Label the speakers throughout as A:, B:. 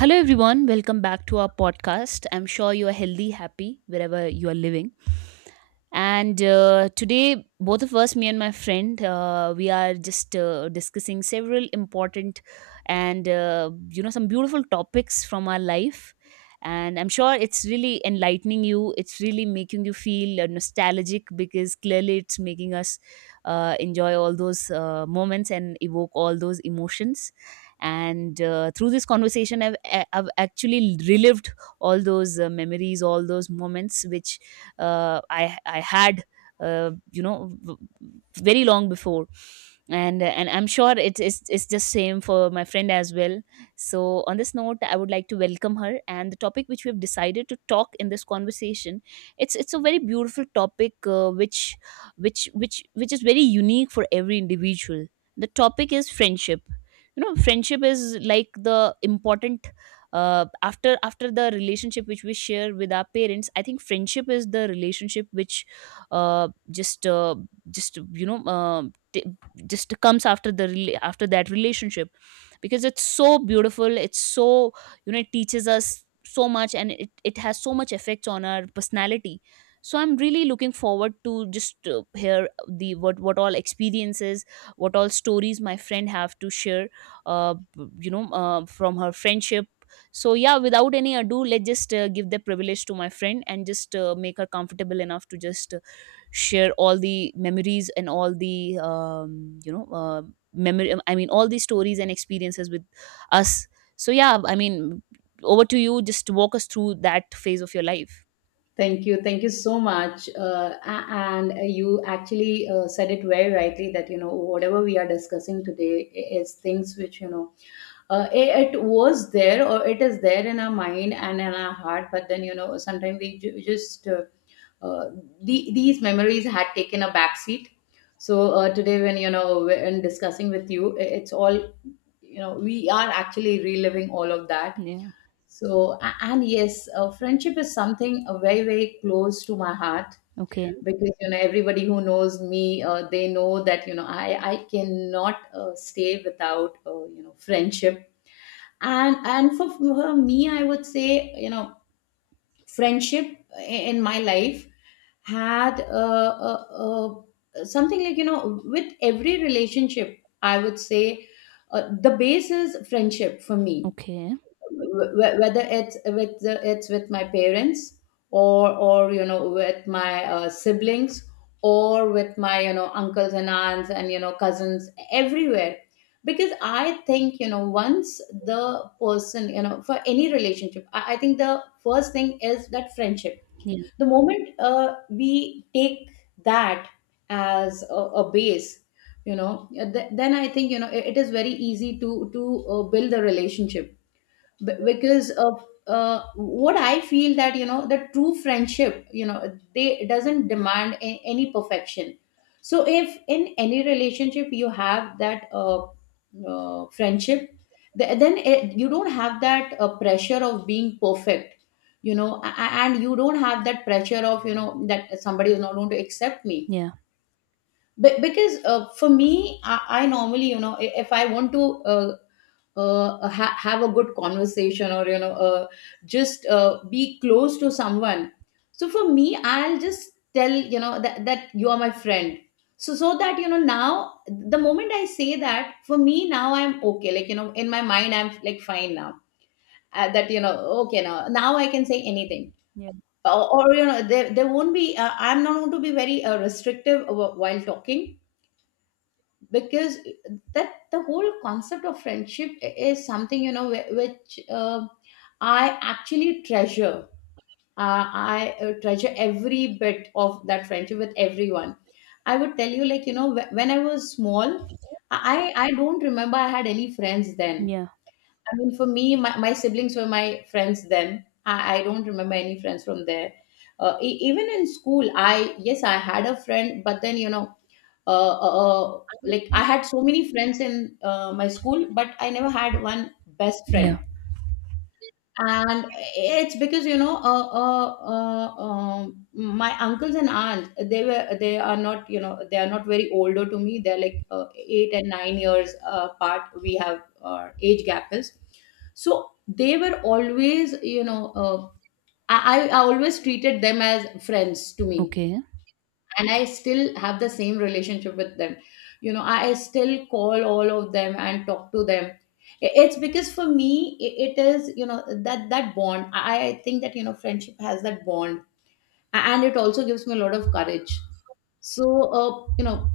A: Hello, everyone. Welcome back to our podcast. I'm sure you are healthy, happy wherever you are living. And today, both of us, me and my friend, we are just discussing several important and, some beautiful topics from our life. And I'm sure it's really enlightening you. It's really making you feel nostalgic, because clearly it's making us enjoy all those moments and evoke all those emotions. And through this conversation, I've actually relived all those memories, all those moments, which I had uh, you know v- very long before. And I'm sure it's just same for my friend as well. So on this note, I would like to welcome her, and the topic which we have decided to talk in this conversation, it's a very beautiful topic, which is very unique for every individual. The topic is friendship. You know, friendship is like the important — after the relationship which we share with our parents, I think friendship is the relationship which uh, just uh, just you know t- just comes after that relationship, because it's so beautiful, it's so, you know, it teaches us so much, and it has so much effects on our personality. So I'm really looking forward to just hear the — what all experiences, what all stories my friend have to share, from her friendship. So yeah, without any ado, let's just give the privilege to my friend, and just make her comfortable enough to just share all the memories and all the you know memory I mean all the stories and experiences with us. So yeah, I mean, over to you. Just walk us through that phase of your life.
B: Thank you. Thank you so much. A- and you actually said it very rightly that, you know, whatever we are discussing today is things which, you know, it was there or it is there in our mind and in our heart. But then, you know, sometimes we just, uh, these memories had taken a back seat. So today, when, you know, when discussing with you, it's all, you know, we are actually reliving all of that.
A: Yeah.
B: So, and yes, friendship is something very, very close to my heart
A: Okay.
B: because, you know, everybody who knows me, they know that, you know, I cannot stay without, you know, friendship. And for me, I would say, you know, friendship i- in my life had something like, you know, with every relationship, I would say the base is friendship for me.
A: Okay.
B: Wh- whether it's with it's with my parents or, you know, with my siblings, or with my, you know, uncles and aunts and, you know, cousins everywhere. Because I think, you know, once the person, you know, for any relationship, I think the first thing is that friendship.
A: Yeah,
B: The moment we take that as a base, you know, then I think, you know, it is very easy to build a relationship. Because of what I feel that, you know, the true friendship, you know, they doesn't demand any perfection. So if in any relationship you have that friendship, then you don't have that pressure of being perfect. You know, and you don't have that pressure of, you know, that somebody is not going to accept me.
A: yeah,
B: Be- because For me, I normally, you know, if I want to uh, have a good conversation or, you know, just be close to someone, so for me I'll just tell, you know, that you are my friend. So that, you know, now the moment I say that, for me now I'm okay. Like, you know, in my mind I'm like, fine now, that, you know, okay, now I can say anything.
A: yeah,
B: Or you know, there won't be, I'm not going to be very restrictive while talking, because that the whole concept of friendship is something, you know, which I actually treasure. Uh, i uh, treasure every bit of that friendship with everyone. I would tell you, like, you know, when I was small, I don't remember I had any friends then.
A: yeah,
B: I mean, for me my siblings were my friends then. I don't remember any friends from there. Even in school, I, yes, I had a friend, but then, you know, uh, uh, uh, like, I had so many friends in my school, but I never had one best
A: yeah.
B: friend. And it's because, you know, my uncles and aunts, they were, they are not, you know, they are not very older to me. They're like 8 and 9 years apart. We have age gap is. So they were always, you know, I always treated them as friends to me,
A: Okay.
B: and I still have the same relationship with them. You know, I still call all of them and talk to them. It's because for me, it is, you know, that that bond. I think that, you know, friendship has that bond. And it also gives me a lot of courage. So you know,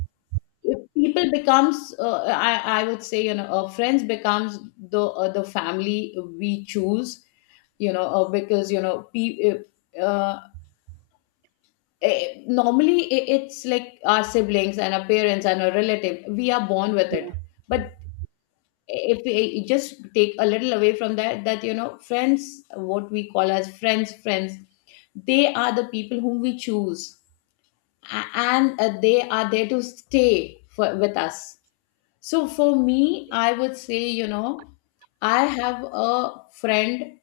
B: if people becomes ,I would say, you know, friends becomes the family we choose. You know, because you know, uh, normally it's like our siblings and our parents and our relative, we are born with
A: Yeah.
B: it. But if we, you just take a little away from that, that you know, friends, what we call as friends friends, they are the people whom we choose, and they are there to stay with us. So for me, I would say, you know, I have a friend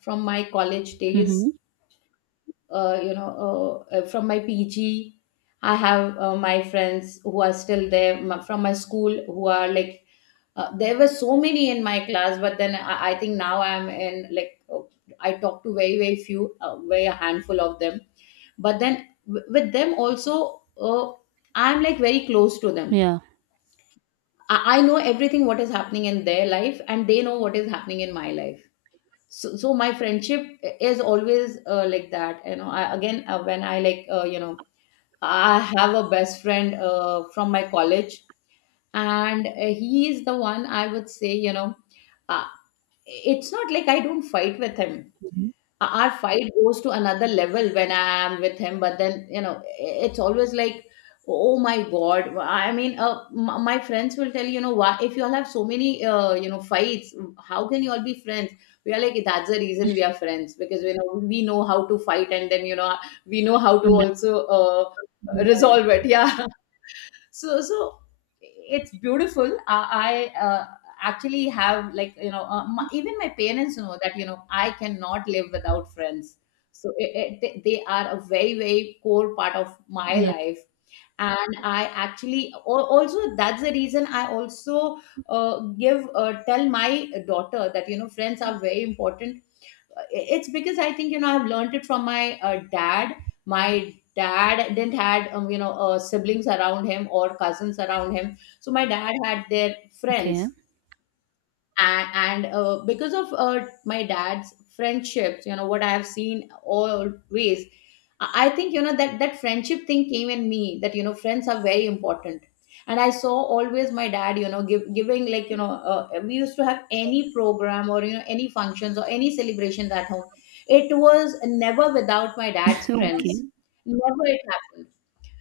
B: from my college days,
A: Mhm.
B: you know, from my PG, I have my friends who are still there, from my school, who are like, there were so many in my class, but then I think now I'm in like, I talk to very, very few, very a handful of them. But then with them also, I'm like very close to them.
A: Yeah.
B: I know everything what is happening in their life, and they know what is happening in my life. So my friendship is always like that, you know, I, again, when I like, you know, I have a best friend from my college, and he is the one, I would say, you know, uh, it's not like I don't fight with him.
A: Mhm.
B: Our fight goes to another level when I am with him. But then, you know, it's always like, oh my God. I mean, my friends will tell you, you know, why, if you all have so many, you know, fights, how can you all be friends? We are like, that's the reason we are friends, because, you know, we know how to fight and then, you know, we know how to
A: Come back.
B: also resolve it. Yeah. So it's beautiful. I actually have, like, you know, even my parents know that, you know, I cannot live without friends. So they are a very, very core part of my
A: Yeah.
B: life. And I actually al- also that's the reason I also give tell my daughter that, you know, friends are very important. It's because I think, you know, I've learned it from my dad. My dad didn't had you know, siblings around him or cousins around him, so my dad had their
A: Okay.
B: friends. And because of my dad's friendships, you know, what I have seen always, I think, you know, that that friendship thing came in me, that you know, friends are very important. And I saw always my dad, you know, giving, like, you know, we used to have any program or, you know, any functions or any celebrations at home, it was never without my dad's friends.
A: Okay.
B: Never it happened.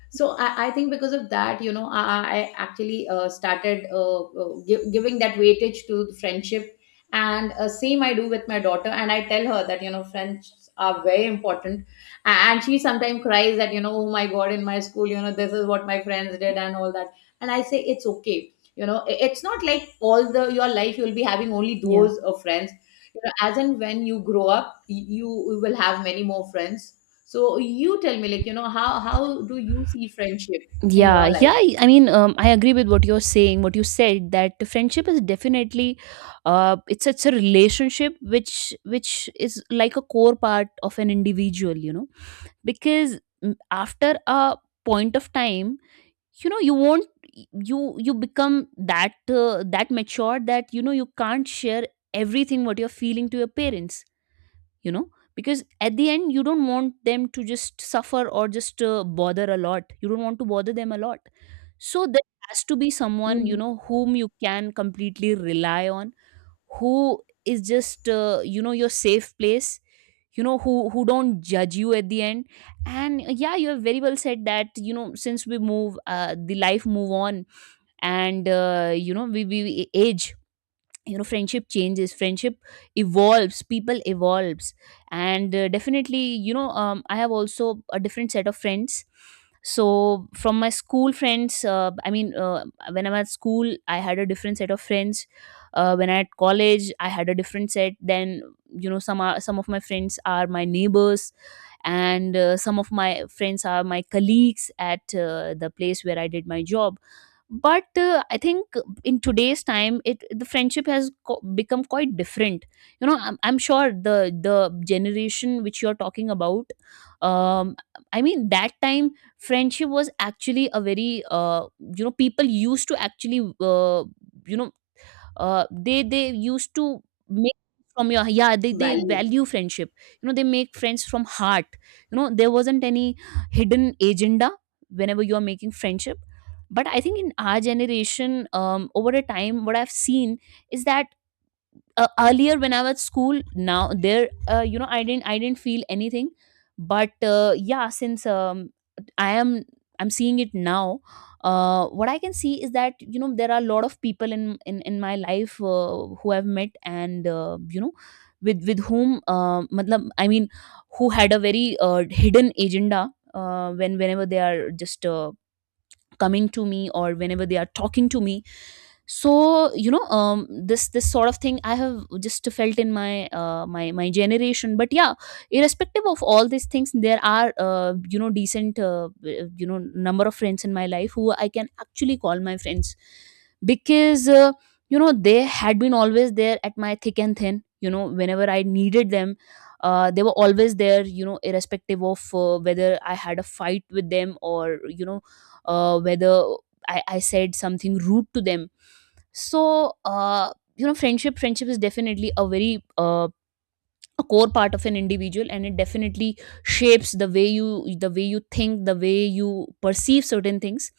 B: So I think because of that, you know, I actually started giving that weightage to friendship. And same I do with my daughter, and I tell her that, you know, friends are very important. And she sometimes cries that, you know, oh my god, in my school, you know, this is what my friends did and all that. And I say, it's okay, you know, it's not like all the your life you'll be having only
A: Yeah.
B: those friends. You know, as and when you grow up, you will have many more friends. So you tell me, like, you know, how do you see friendship in
A: Yeah.
B: your
A: Yeah.
B: life?
A: I mean, I agree with what you're saying, what you said, that friendship is definitely, it's a relationship which is like a core part of an individual, you know, because after a point of time, you know, you won't — you become that that mature that, you know, you can't share everything what you're feeling to your parents, you know, because at the end you don't want them to just suffer, or just bother a lot. You don't want to bother them a lot. So there has to be someone, you
B: Mm.
A: know, whom you can completely rely on, who is just your safe place, you know, who don't judge you at the end. And yeah, you have very well said that, you know, since we move — the life move on, and we age, you know, friendship changes, friendship evolves, people evolves. And definitely, you know, I have also a different set of friends. So from my school friends, I mean, when I'm at school, I had a different set of friends. When I at college, I had a different set. Then, you know, some of my friends are my neighbors, and some of my friends are my colleagues at the place where I did my job. But I think in today's time, it the friendship has become quite different. You know, I'm sure the generation which you're talking about, um I mean, that time friendship was actually a very — you know, people used to actually you know they used to make from your — yeah, they
B: Value.
A: value friendship. You know, they make friends from heart. You know, there wasn't any hidden agenda whenever you are making friendship. But I think in our generation, over a time, what I've seen is that, earlier when I was at school, now there, I didn't feel anything. But yeah, since i am I'm seeing it now, what I can see is that, you know, there are a lot of people in my life, who I've met, and with whom, I mean, who had a very hidden agenda, whenever they are just coming to me, or whenever they are talking to me. So you know, this sort of thing I have just felt in my — generation. But yeah, irrespective of all these things, there are decent, number of friends in my life who I can actually call my friends, because they had been always there at my thick and thin, you know, whenever I needed them. They were always there, you know, irrespective of whether I had a fight with them, or, you know, whether I said something rude to them. So friendship is definitely a very — a core part of an individual, and it definitely shapes the way you think, the way you perceive certain things.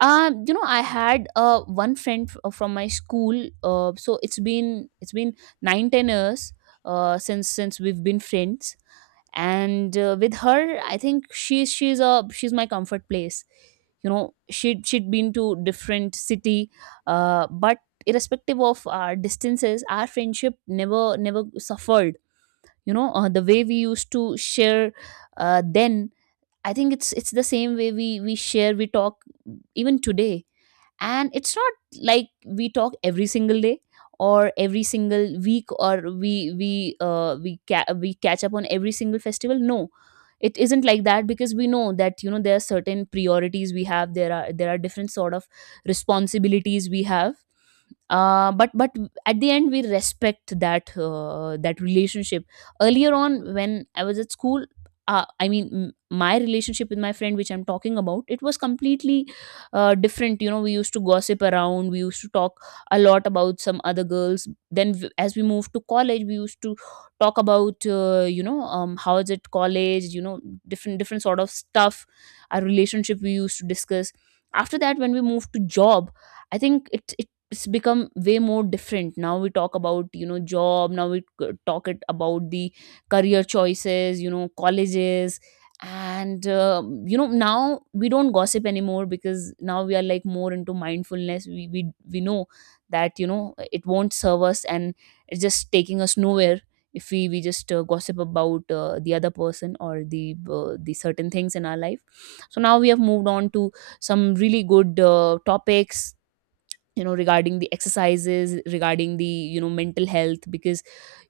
A: You know, I had one friend from my school. So it's been 9-10 years since we've been friends. And with her, I think she's my comfort place. You know, she'd been to different city. But irrespective of our distances, our friendship never suffered. You know, the way we used to share then, I think it's the same way we share, we talk, even today. And it's not like we talk every single day or every single week, or we catch up on every single festival. No, it isn't like that, because we know that, you know, there are certain priorities we have, there are different sort of responsibilities we have. But at the end, we respect that relationship. Earlier on when I was at school, I mean, my relationship with my friend, which I'm talking about, it was completely different. You know, we used to gossip around, we used to talk a lot about some other girls. Then, as we moved to college, we used to talk about how is it college, you know, different sort of stuff. Our relationship we used to discuss. After that, when we moved to job, I think it's become way more different. Now we talk about, you know, job. Now we talk it about the career choices, you know, colleges. And now we don't gossip anymore, because now we are like more into mindfulness. We know that, you know, it won't serve us, and it's just taking us nowhere if we just gossip about the other person, or the certain things in our life. So now we have moved on to some really good topics, you know, regarding the exercises, regarding the, you know, mental health, because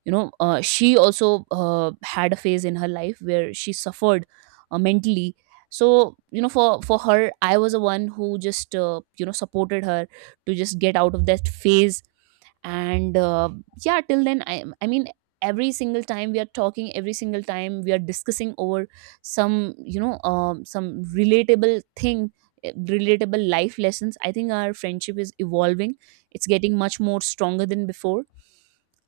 A: you know, she also had a phase in her life where she suffered mentally. So you know, for her, I was the one who just supported her to just get out of that phase. And yeah, till then, I mean, every single time we are talking, every single time we are discussing over some, you know, some relatable thing, relatable life lessons. I think our friendship is evolving, it's getting much more stronger than before.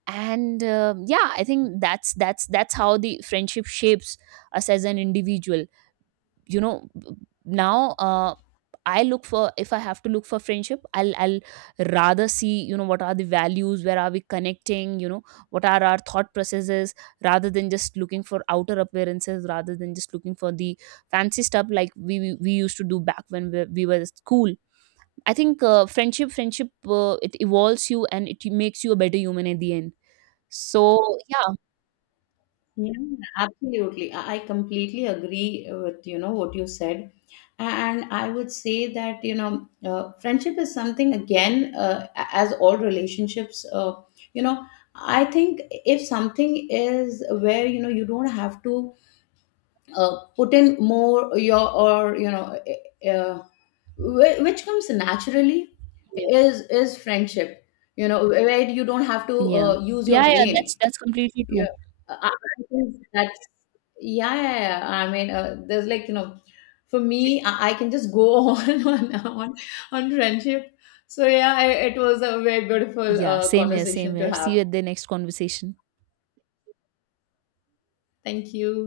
A: And yeah, I think that's how the friendship shapes us as an individual. You know, now I look for — if I have to look for friendship, I'll rather see, you know, what are the values, where are we connecting, you know, what are our thought processes, rather than just looking for outer appearances, rather than just looking for the fancy stuff like we used to do back when we were at school. I think friendship — it evolves you and it makes you a better human at the end. So yeah.
B: Yeah. Absolutely. I completely agree with, you know, what you said. And I would say that, you know, friendship is something, again, as all relationships, you know, I think if something is where, you know, you don't have to put in more or, you know, uh, which comes naturally
A: Yeah.
B: is friendship, you know, where you don't have to
A: Yeah.
B: use your
A: Yeah, yeah,
B: brain.
A: that's completely
B: Yeah.
A: true.
B: I think that's yeah, yeah, yeah. I mean, there's like, you know, for me, I can just go on friendship. So yeah, I, it was a very beautiful
A: Yeah, same here, same
B: conversation to
A: here. See
B: have.
A: you at the next conversation.
B: Thank you.